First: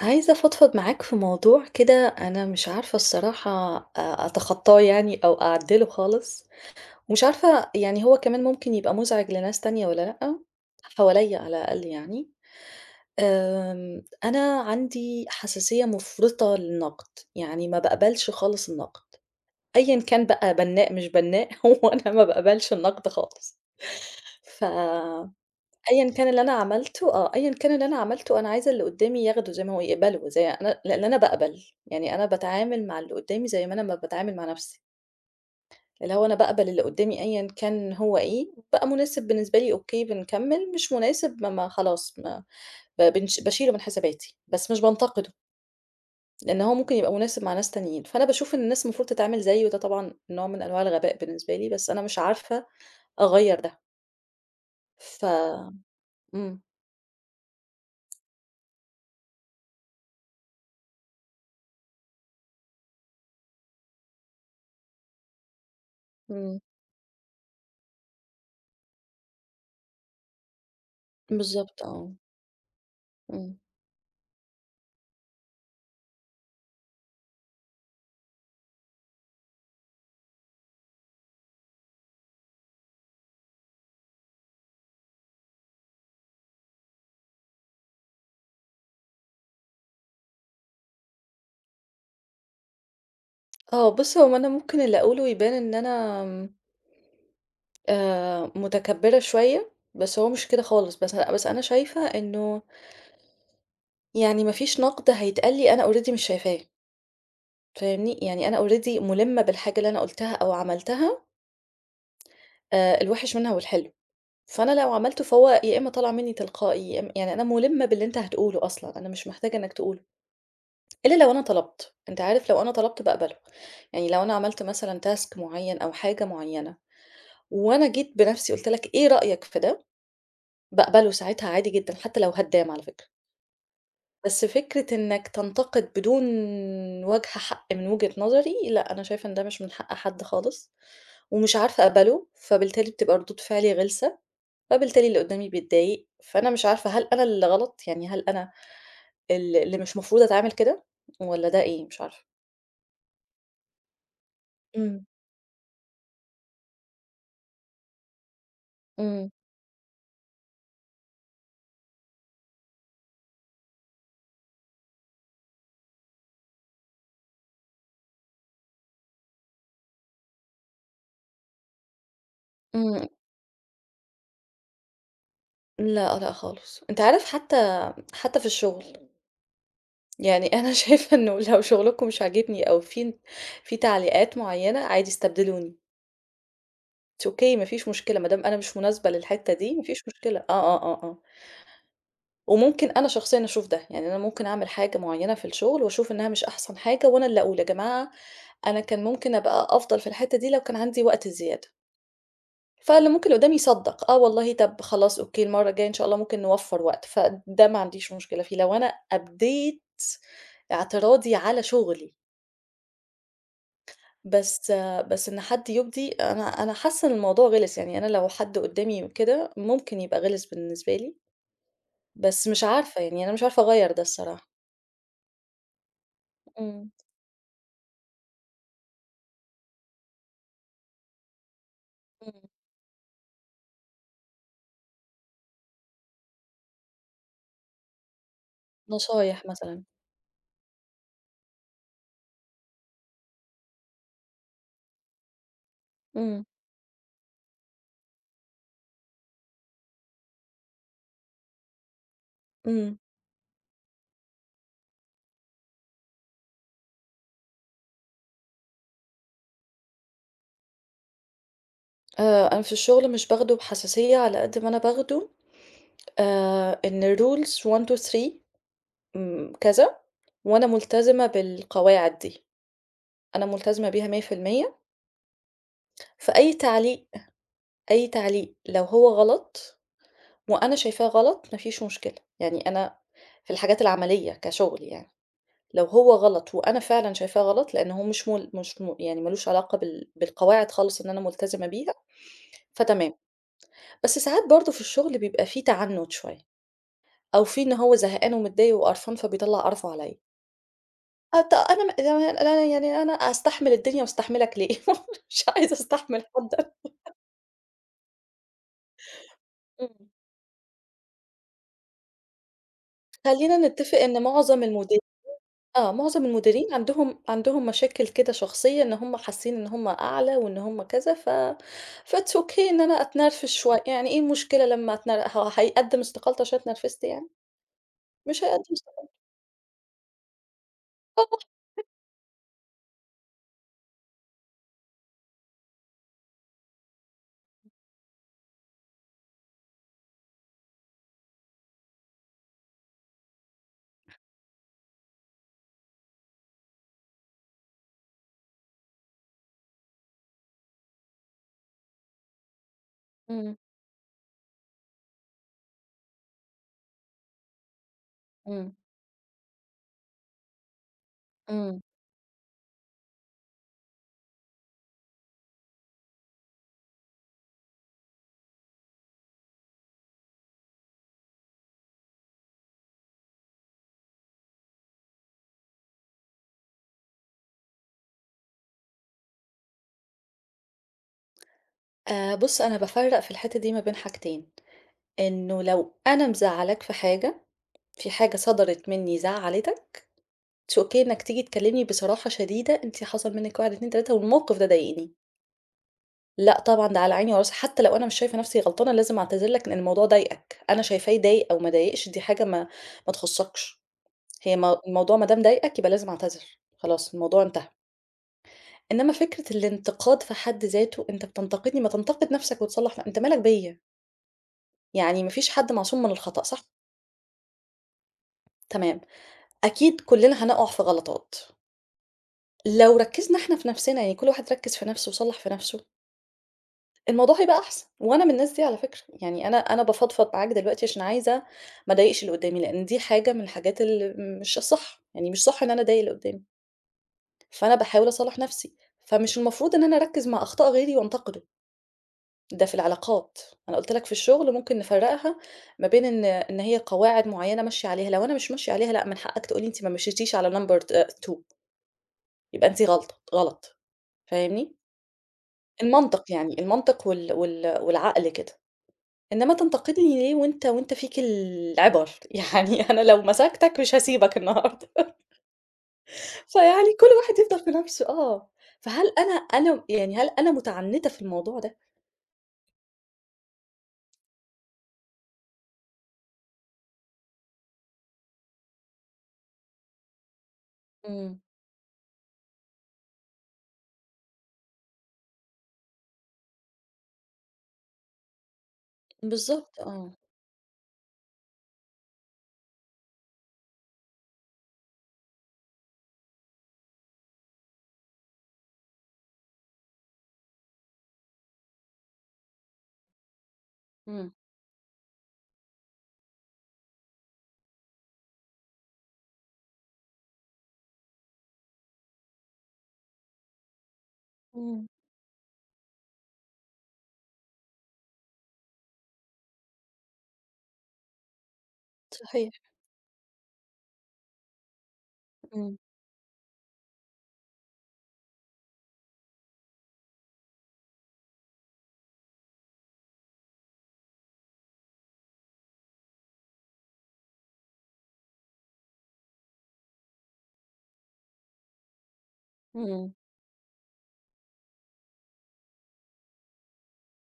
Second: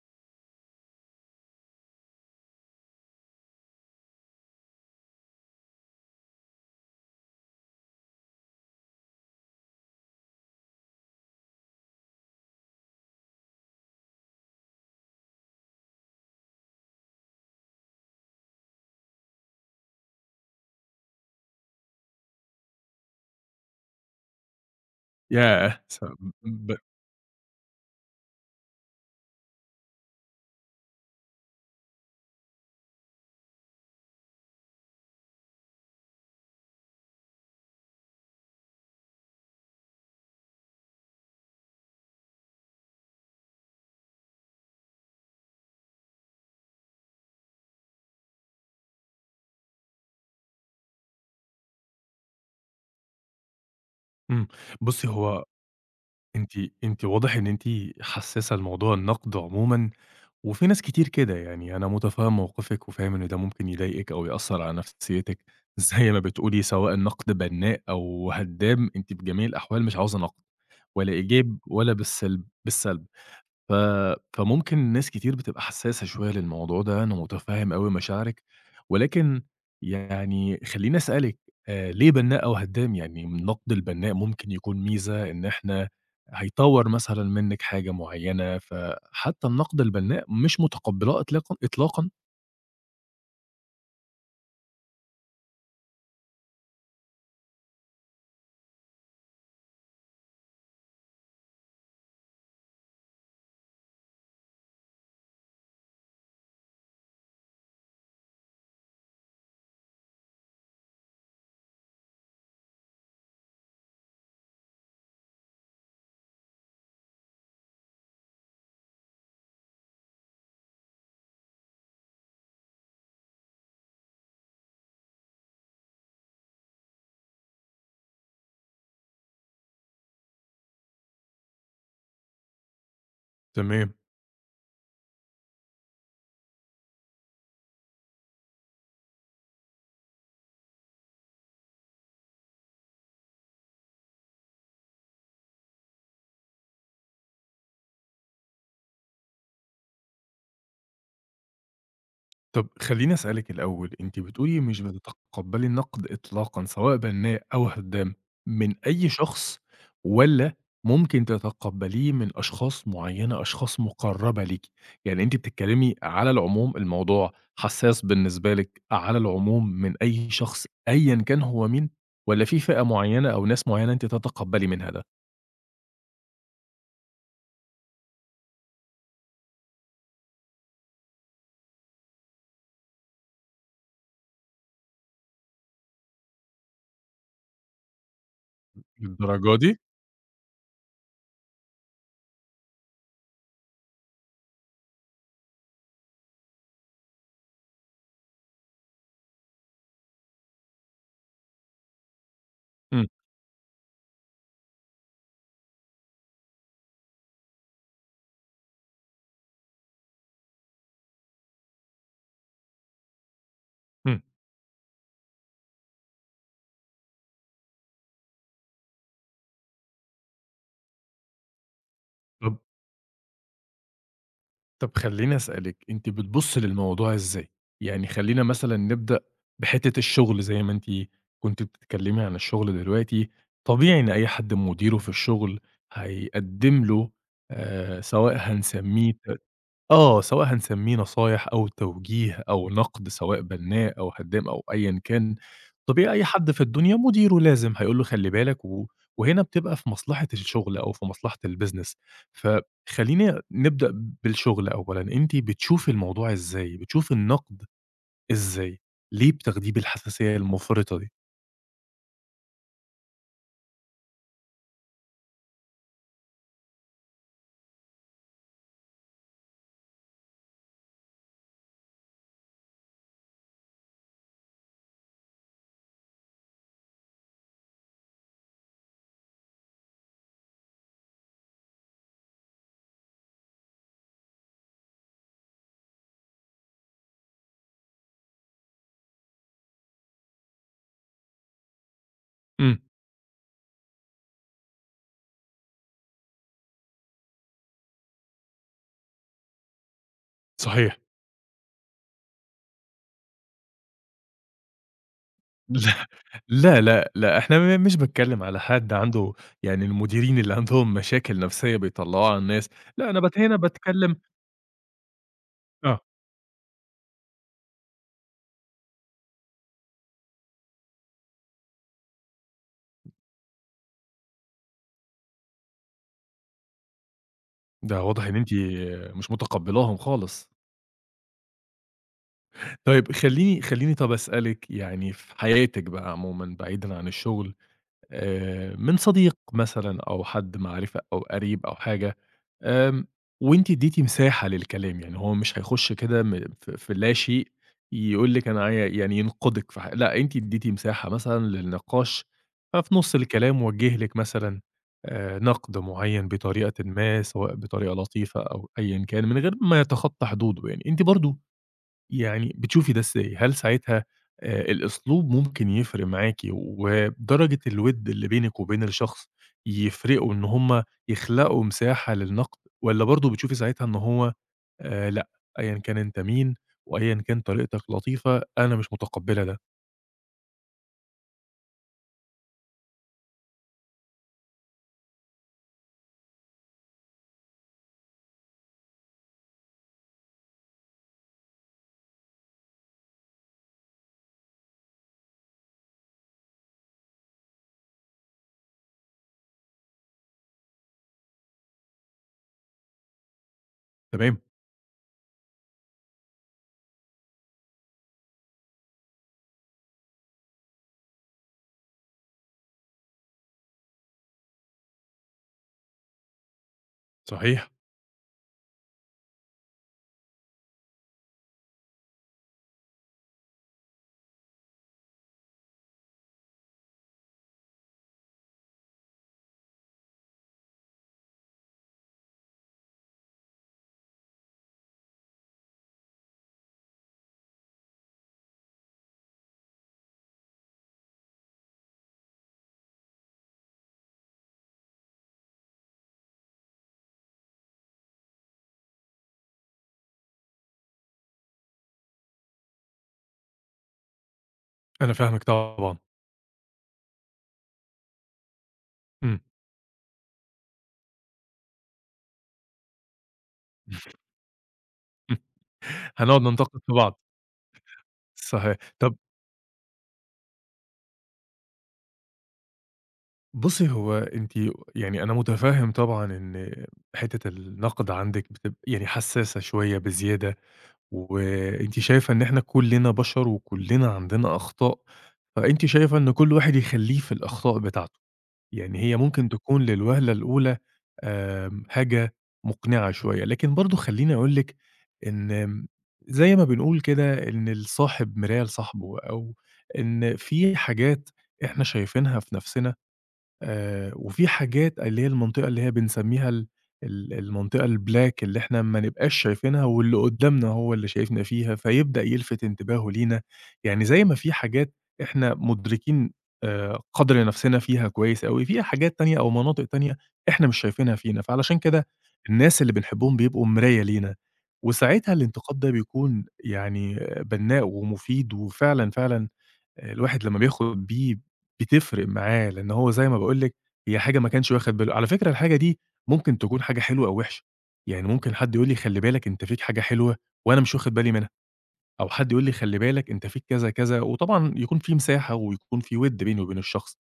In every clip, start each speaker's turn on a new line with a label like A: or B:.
A: عايزة أفضفض معاك في موضوع كده. أنا مش عارفة الصراحة أتخطاه يعني أو أعدله خالص، ومش عارفة يعني هو كمان ممكن يبقى مزعج لناس تانية ولا لأ، حواليا على الأقل يعني. أنا عندي حساسية مفرطة للنقد، يعني ما بقبلش خالص النقد أيا كان، بقى بناء مش بناء. هو أنا ما بقبلش النقد خالص. ف
B: ياه! س
A: أيًا كان اللي أنا
B: ب
A: عملته، آه، أيًا كان اللي أنا عملته أنا عايزة اللي قدّامي ياخده زي ما هو، يقبله زي أنا، لإن أنا باقبل. يعني أنا باتعامل مع اللي قدّامي زي ما أنا ما باتعامل مع نفسي، اللي هو أنا باقبل اللي قدّامي أيًا كان هو إيه. بقى مناسب بالنسبة لي أوكي بنكمّل، مش مناسب ما خلاص، ما ب بنش باشيله من حساباتي، بس مش بانتقده، لإن هو ممكن يبقى مناسب مع ناس تانيين. فأنا باشوف إن الناس المفروض تتعامل زيي، وده طبعًا نوع من أنواع الغباء بالنسبة لي، بس أنا مش عارفة أغيّر ده.
B: إمم. بُصّي،
A: ف
B: هو أنتِ
A: إمم،
B: أنتِ واضح إن أنتِ حسّاسة لموضوع النقد عمومًا، وفي ناس كتير كده، يعني أنا مُتفهّم موقفِك وفاهم إن ده ممكن يضايقِك أو يأثّر على نفسيتِك، زي ما
A: إمم،
B: بتقولي سواء النقد بنّاء أو هدّام، أنتِ بجميع الأحوال مش عاوزة نقد، ولا إيجاب
A: بالضبط
B: ولا
A: آه،
B: بالسلب.
A: إمم.
B: ف فممكن ناس كتير بتبقى حساسة شوية للموضوع ده، أنا مُتفهِّم أوي مشاعرِك، ولكن يعني خلّيني أسألِك ليه بنّاء أو هدّام؟ يعني النقد البنّاء ممكن يكون ميزة إن إحنا هيطوّر مثلًا منِّك حاجة معيّنة، فحتّى النقد البنّاء مش مُتقبّلاه إطلاقًا.
A: آه، بُص، هو أنا ممكن اللي أقوله يبان إن أنا آمم، متكبرة شوية، بس هو مش كده خالص. بس أنا شايفة إنه يعني ما فيش نقد هيتقال لي أنا already مش شايفاه. فاهمني؟ يعني أنا already مُلِمة بالحاجة اللي أنا قُلتها أو عملتها، الوحش منها والحلو. فأنا لو عملته فهو يا إما طالع مني تلقائي، يا إما يعني أنا مُلِمة باللي أنت هتقوله أصلًا، أنا مش محتاجة إنك تقوله، إلا لو أنا طلبت. أنت عارف، لو أنا طلبت باقبله. يعني لو أنا عملت مثلًا task معين أو حاجة معينة وأنا جيت بنفسي قُلت لك إيه رأيك في ده؟ باقبله ساعتها عادي جدًا، حتى لو هدّام على فكرة.
B: تمام.
A: بس فكرة إنك تنتقد بدون وجه حق، من وجهة نظري، لأ، أنا شايفة إن ده مش من حق حد خالص، ومش عارفة أقبله، فبالتالي بتبقى ردود فعلي غلسة، فبالتالي اللي قدّامي بيتضايق. فأنا مش عارفة، هل أنا اللي غلط؟ يعني هل أنا اللي مش مفروض أتعامل كده، والّا ده إيه؟ مش عارفة.
B: طب خلّيني أسألِك الأول، أنتِ بتقولي مش
A: إمم.
B: بتتقبّلي النقد إطلاقًا، سواء بنّاء أو هدّام، من أي
A: إمم،
B: شخص والّا ممكن تتقبّليه من أشخاص معيّنة، أشخاص مُقرّبة ليكِ؟ يعني أنتِ بتتكلّمي على العموم، الموضوع حسّاس بالنسبة لِك على العموم من أي شخص أيًا كان هو مين والّا في فئة
A: إمم،
B: معيّنة أو ناس معيّنة أنتِ تتقبّلي منها ده؟
A: لأ، لأ خالص. أنت عارف، حتى في الشغل يعني أنا شايفة إنه لو شغلكم مش عاجبني أو في تعليقات معيّنة عادي استبدلوني. it's okay، ما فيش مشكلة، ما دام أنا مش مناسبة للحتّة
B: للدرجة
A: دي
B: دي؟
A: ما فيش مشكلة. آه، آه، آه، آه. وممكن أنا شخصيًا أشوف ده. يعني أنا ممكن أعمل حاجة معيّنة في الشغل وأشوف إنها مش أحسن حاجة، وأنا اللي أقول يا جماعة أنا كان ممكن أبقى أفضل في الحتّة دي لو كان عندي وقت زيادة.
B: إمم،
A: فاللي ممكن اللي قدّامي يصدّق، آه والله طب خلاص okay المرّة الجاية إن شاء الله ممكن نوفّر وقت، فده ما عنديش مشكلة فيه. لو أنا أبديت اعتراضي على شغلي.
B: إمم.
A: بس بس إن حد يُبدي، أنا حاسة إن الموضوع غِلِس. يعني أنا لو حد قُدّامي كده ممكن يبقى غِلِس بالنسبة لي، بس
B: طب
A: مش عارفة، يعني أنا مش عارفة أغيّر ده الصراحة.
B: طب خلّيني أسألِك، أنتِ بتبُصّي
A: إمم،
B: للموضوع إزاي؟ يعني خلّينا مثلًا نبدأ بحتّة الشغل زي ما أنتِ كنتِ بتتكلّمي
A: إمم،
B: عن الشغل دلوقتي، طبيعي إن أي حد مديره في الشغل هيقدّم له سواء هنسمّيه ت
A: نصايح مثلًا،
B: آه، سواء هنسمّيه نصايح أو توجيه أو نقد سواء بنّاء أو هدّام أو أيًا كان، طبيعي أي
A: إمم،
B: حد في الدنيا مديره لازم هيقول له خلّي بالك و وهنا بتبقى في مصلحة الشغل أو في مصلحة الbusiness.
A: إمم،
B: فخلّينا نبدأ بالشغل أولًا، أنتِ بتشوفي الموضوع إزاي، بتشوفي النقد إزاي؟ ليه بتاخديه بالحساسية المُفرطة دي؟
A: أنا في الشغل مش باخده بحساسية على قد ما أنا باخده إن rules 1، 2، 3 كذا، وأنا ملتزمة بالقواعد دي، أنا ملتزمة بيها 100%. فأي تعليق أي تعليق لو هو غلط وأنا شايفاه غلط ما فيش مشكلة. يعني أنا في الحاجات العملية كشغل يعني، لو هو غلط وأنا فعلًا شايفاه غلط، لأن هو مش مل مش م يعني ما لوش علاقة بالقواعد خالص إن أنا ملتزمة بيها،
B: إمم،
A: فتمام. بس ساعات برضه في الشغل بيبقى في تعنُّت شوية، أو في إن هو زهقان ومتضايق وقرفان فبيطلّع قرفه عليَّ.
B: صحيح.
A: أت أنا م أنا أنا يعني أنا أستحمل الدنيا وأستحملك ليه؟ مش عايزة أستحمل حد. أنا.
B: لا، لأ، لأ، إحنا م مش باتكلّم على حد عنده يعني
A: إمم.
B: المديرين اللي عندهم مشاكل نفسية بيطلّعوها على الناس، لأ، أنا بت هنا
A: خلّينا نتفق
B: باتكلّم
A: إن معظم آه،
B: آه،
A: معظم المديرين عندهم مشاكل كده شخصية، إن هم حاسين إن هم أعلى وإن هم كذا. ف فit's okay إن أنا أتنرفز شوية، يعني إيه المشكلة لمّا هو هيقدّم استقالته عشان اتنرفزت يعني؟
B: ده واضح إن
A: مش
B: أنتِ
A: هيقدّم
B: مش متقبّلاهم خالص.
A: استقالته.
B: طيب خلّيني طَب أسألِك يعني في حياتِك بقى عمومًا بعيدًا عن الشغل من صديق مثلًا أو حد معرفة أو قريب أو حاجة، آمم وأنتِ ادّيتِ مساحة للكلام، يعني هو مش هيخش كده م في في اللاشيء يقول لِك أنا عاي يعني ينقدِك في ح لأ، أنتِ ادّيتِ مساحة مثلًا للنقاش، ففي نُص
A: إمم،
B: الكلام وجِّه لِك مثلًا نقد معيّن بطريقةٍ ما، سواء بطريقة لطيفة أو
A: إمم،
B: أيًا كان، من غير ما يتخطى حدوده يعني، أنتِ برضه
A: إمم.
B: يعني بتشوفي ده إزاي؟ هل ساعتها الأسلوب ممكن يفرق معاكِ ودرجة الوِد اللي بينِك وبين الشخص يفرقوا إن هم يخلقوا مساحة للنقد والّا برضه بتشوفي ساعتها إن هو لأ، أيًا كان أنت مين وأيًا كان طريقتك لطيفة، أنا مش متقبّلة ده.
A: بُص، أنا بافرّق في الحتّة دي ما بين حاجتين، إنه لو أنا مزعّلاك في حاجة، في حاجة صدرت منّي زعّلتك، it's okay إنك تيجي تكلّمني بصراحة شديدة، أنتِ حصل منِّك 1، 2، 3 والموقف ده ضايقني. لأ طبعًا، ده على عيني وراسي، حتى لو أنا مش شايفة نفسي غلطانة لازم أعتذر لك إن الموضوع ضايقك. أنا شايفاه يضايق أو ما ضايقش دي حاجة ما تخصّكش.
B: تمام،
A: هي م الموضوع ما دام ضايقك يبقى لازم أعتذر، خلاص الموضوع انتهى. إنما فكرة الانتقاد في حد ذاته، أنت بتنتقدني، ما تنتقد نفسك وتصلّح. أنت مالك بيّا؟ يعني ما فيش حد معصوم من الخطأ صح؟
B: صحيح،
A: تمام، أكيد كلنا هنقع في غلطات. لو ركّزنا إحنا في نفسنا، يعني كل واحد ركّز في نفسه وصلّح في نفسه، الموضوع هيبقى أحسن. وأنا من الناس دي على فكرة، يعني أنا بافضفض معاك دلوقتي عشان عايزة ما أضايقش اللي قدّامي، لإن دي حاجة من الحاجات اللي مش صح. يعني مش صح إن أنا أضايق اللي قدّامي، فأنا باحاول أصلّح نفسي، فمش المفروض إن أنا أركّز مع أخطاء غيري وأنتقده. ده في العلاقات. أنا قُلت لك في الشغل ممكن نفرّقها ما بين إن هي قواعد معيّنة ماشية عليها، لو أنا مش ماشية عليها لأ، من حقك تقول لي أنتِ ما مشيتيش على number 2، يبقى أنتِ غلط، فاهمني؟
B: أنا فاهمِك طبعًا.
A: المنطق يعني، المنطق والعقل كده.
B: إمم.
A: إنما تنتقدني ليه وأنت فيك العِبَر. يعني أنا لو مسكتك مش هاسيبك النهارده.
B: هنقعد ننتقد
A: فيعني
B: في
A: كل
B: بعض.
A: واحد يفضل في نَفْسه آه.
B: صحيح.
A: فهل
B: طب
A: أنا أنا يعني هل أنا مُتعنِّتة في الموضوع ده؟
B: بُصّي، هو أنتِ يعني أنا مُتفهِّم طبعًا إن حتّة النقد عندِك بتب يعني حسّاسة شوية بزيادة،
A: إمم،
B: وأنتِ شايفة إن إحنا كُلّنا بشر وكُلّنا عندنا أخطاء، فأنتِ شايفة إن كل واحد يخلّيه في الأخطاء بتاعته، يعني هي ممكن
A: بالضبط
B: تكون
A: آه،
B: للوهلة الأولى حاجة مقنعة شوية، لكن برضه خلّيني أقول لِك إن زي ما بنقول كده إن الصاحب مراية لصاحبه، أو إن في حاجات إحنا شايفينها في نَفْسنا
A: إمم،
B: وفي حاجات اللي هي المنطقة اللي هي بنسمّيها ال المنطقة الblack اللي إحنا ما نبقاش شايفينها واللي قُدّامنا هو اللي شايفنا فيها، فيبدأ يلفت انتباهه لينا. يعني زي ما في
A: إمم،
B: حاجات إحنا مُدركين قدْر نَفْسنا فيها كويس أوي، في حاجات تانية أو مناطق تانية إحنا مش شايفينها فينا، فعلشان كده
A: صحيح،
B: الناس اللي بنحبّهم بيبقوا مراية لينا، وساعتها
A: إمم،
B: الانتقاد ده بيكون يعني آه، بنّاء ومفيد وفعلًا، فعلًا الواحد لمّا بياخُد بيه بتفرق معاه، لإن هو زي ما باقول لِك هي حاجة ما كانش واخد باله على فكرة الحاجة دي ممكن تكون حاجة حلوة أو وِحشة، يعني ممكن حد يقول لي خلّي بالك أنت فيك حاجة حلوة وأنا مش واخد بالي منها، أو حد يقول لي خلّي
A: إمم،
B: بالك أنت فيك كذا، كذا، وطبعًا يكون في مساحة ويكون في وِدّ بيني وبين الشخص،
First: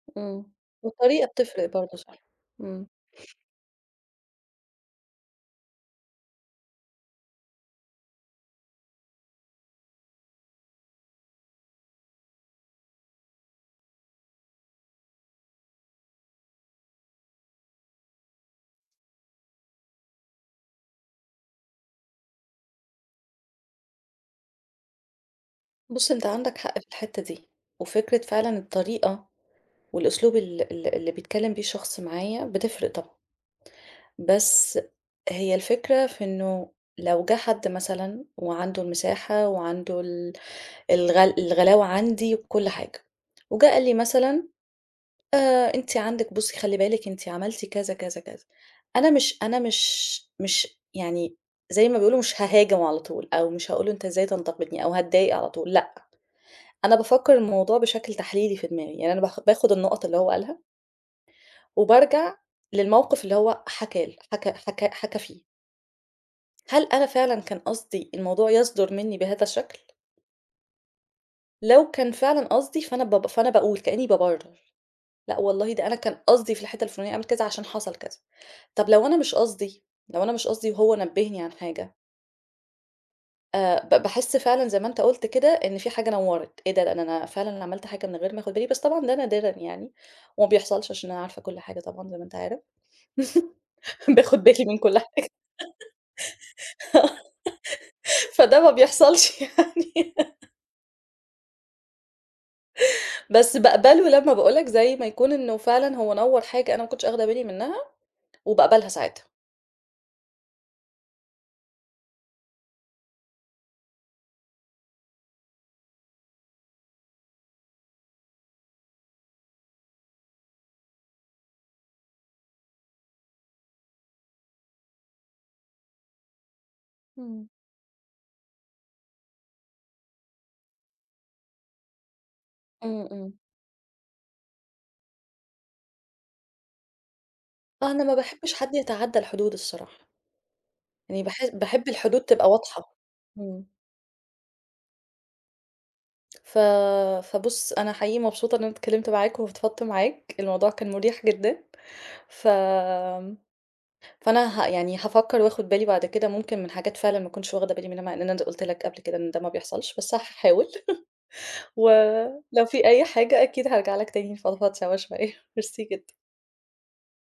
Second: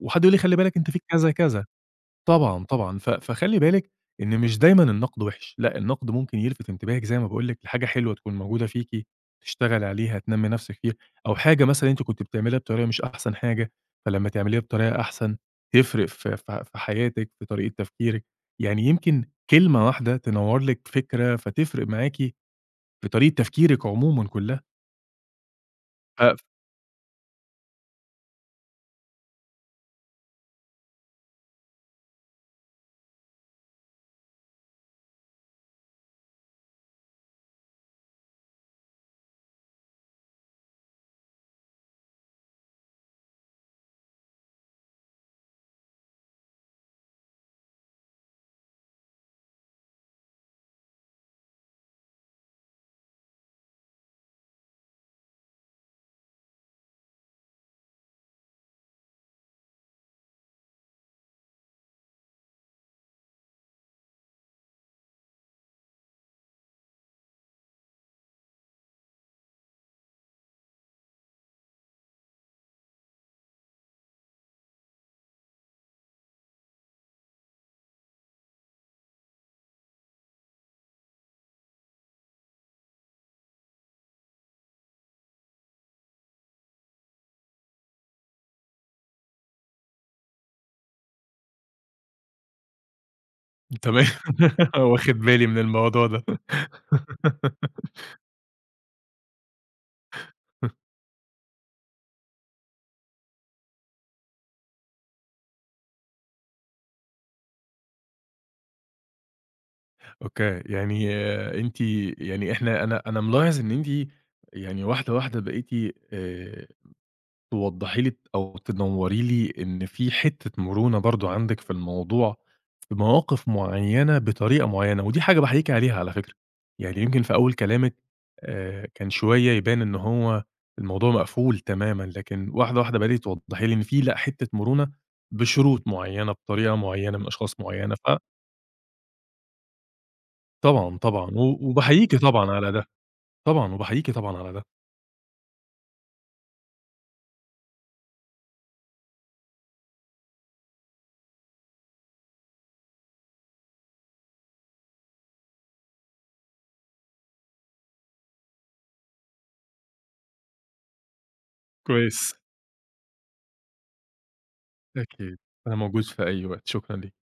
B: وحد يقول لي
A: إمم،
B: خلّي بالك أنت فيك
A: والطريقة
B: كذا،
A: بتفرق
B: كذا.
A: برضه صح،
B: طبعًا،
A: إمم،
B: طبعًا. ف فخلّي بالِك إن مش دايمًا النقد وِحِش، لأ، النقد ممكن يلفت انتباهِك زي ما باقول لِك لحاجة حلوة تكون موجودة فيكِ، تشتغلي عليها، تنمّي نفسِك فيها، أو حاجة مثلًا أنتِ كنتِ بتعمليها بطريقة مش أحسن حاجة، فلمّا تعمليها بطريقة أحسن تفرق في حياتِك، في طريقة تفكيرِك. يعني يمكن كلمة واحدة تنوّر لِك فكرة، فتفرق معاكِ في طريقة تفكيرِك عمومًا كلّها.
A: بُص أنت
B: ف
A: عندك حق في الحتّة دي. وفكرة فعلًا الطريقة والأسلوب ال ال اللي بيتكلّم بيه الشخص معايا بتفرق طبعًا. بس هي الفكرة في إنه لو جه حد مثلًا وعنده المساحة وعنده ال الغل الغلاوة عندي وكل حاجة، وجه قال لي مثلًا أنتِ عندِك، بُصّي خلّي بالِك أنتِ عملتِ كذا، كذا، كذا، أنا مش أنا مش مش يعني زي ما بيقولوا مش هاهاجم على طول، أو مش هاقول له أنت إزاي تنتقدني أو هاتضايق على طول، لأ. أنا بافكّر الموضوع بشكل تحليلي في دماغي، يعني أنا باخد النقط اللي هو قالها وبارجع للموقف اللي هو حكاه ل حكى حكى حكى فيه. هل أنا فعلًا كان قصدي الموضوع يصدُر منّي بهذا الشكل؟ لو كان فعلًا قصدي فأنا باقول كإنّي بابرّر، لأ والله ده أنا كان قصدي في الحتّة الفُلانية أعمل كذا عشان حصل كذا. طَب لو أنا مش قصدي، لو أنا مش قصدي وهو نبّهني عن حاجة، ب باحس فعلًا زي ما أنت قُلت كده إن في حاجة نوّرِت، إيه ده، ده أنا فعلًا أنا عملت حاجة من غير ما آخُد بالي. بس طبعًا ده نادرًا يعني وما بيحصلش عشان أنا عارفة كل حاجة طبعًا زي ما أنت عارف.
B: تمام،
A: باخُد بالي من كل
B: واخد
A: حاجة.
B: بالي من الموضوع ده.
A: فده ما بيحصلش يعني. بس باقبله لمّا باقول لك زي ما يكون إنه فعلًا هو نوّر حاجة أنا ما كنتش آخدة بالي منها، وباقبلها ساعتها.
B: أوكي، يعني أنتِ يعني إحنا أنا ملاحظ إن أنتِ يعني واحدة، واحدة بقيتِ آآ توضّحي لي أو تنوّري لي إن في حتّة مرونة برضه عندِك في الموضوع، في مواقف معيّنة بطريقة معيّنة، ودي حاجة باحييكِ عليها على فكرة، يعني يمكن في
A: إمم.
B: أول كلامِك كان شوية يبان إن هو الموضوع مقفول تمامًا، لكن واحدة، واحدة
A: إمم،
B: بدأتِ
A: إمم.
B: توضّحي لي إن في لأ، حتّة مرونة بشروط معيّنة، بطريقة معيّنة، من أشخاص معيّنة،
A: أنا ما باحبش حد يتعدّى الحدود الصراحة،
B: فطبعًا،
A: يعني
B: طبعًا،
A: باحس
B: و
A: باحب
B: وباحييكِ
A: الحدود تبقى
B: طبعًا على ده.
A: واضحة. إمم.
B: طبعًا، وباحييكِ طبعًا على ده.
A: ف فبُص أنا حقيقي مبسوطة إن أنا اتكلمت معاك وفضفضت معاك، الموضوع كان مريح جدًا. ف فأنا ه يعني هافكّر وآخد بالي بعد كده ممكن من حاجات فعلًا ما كنتش واخدة بالي منها، مع إن أنا قُلت لك قبل كده إن ده ما بيحصلش، بس هاحاول.
B: كويس،
A: ولو في أي حاجة أكيد هارجع لك تاني نفضفض سوا شوية.
B: أكيد. أنا
A: ميرسي
B: موجود في
A: جدًا.
B: أي وقت، شكرًا ليكِ.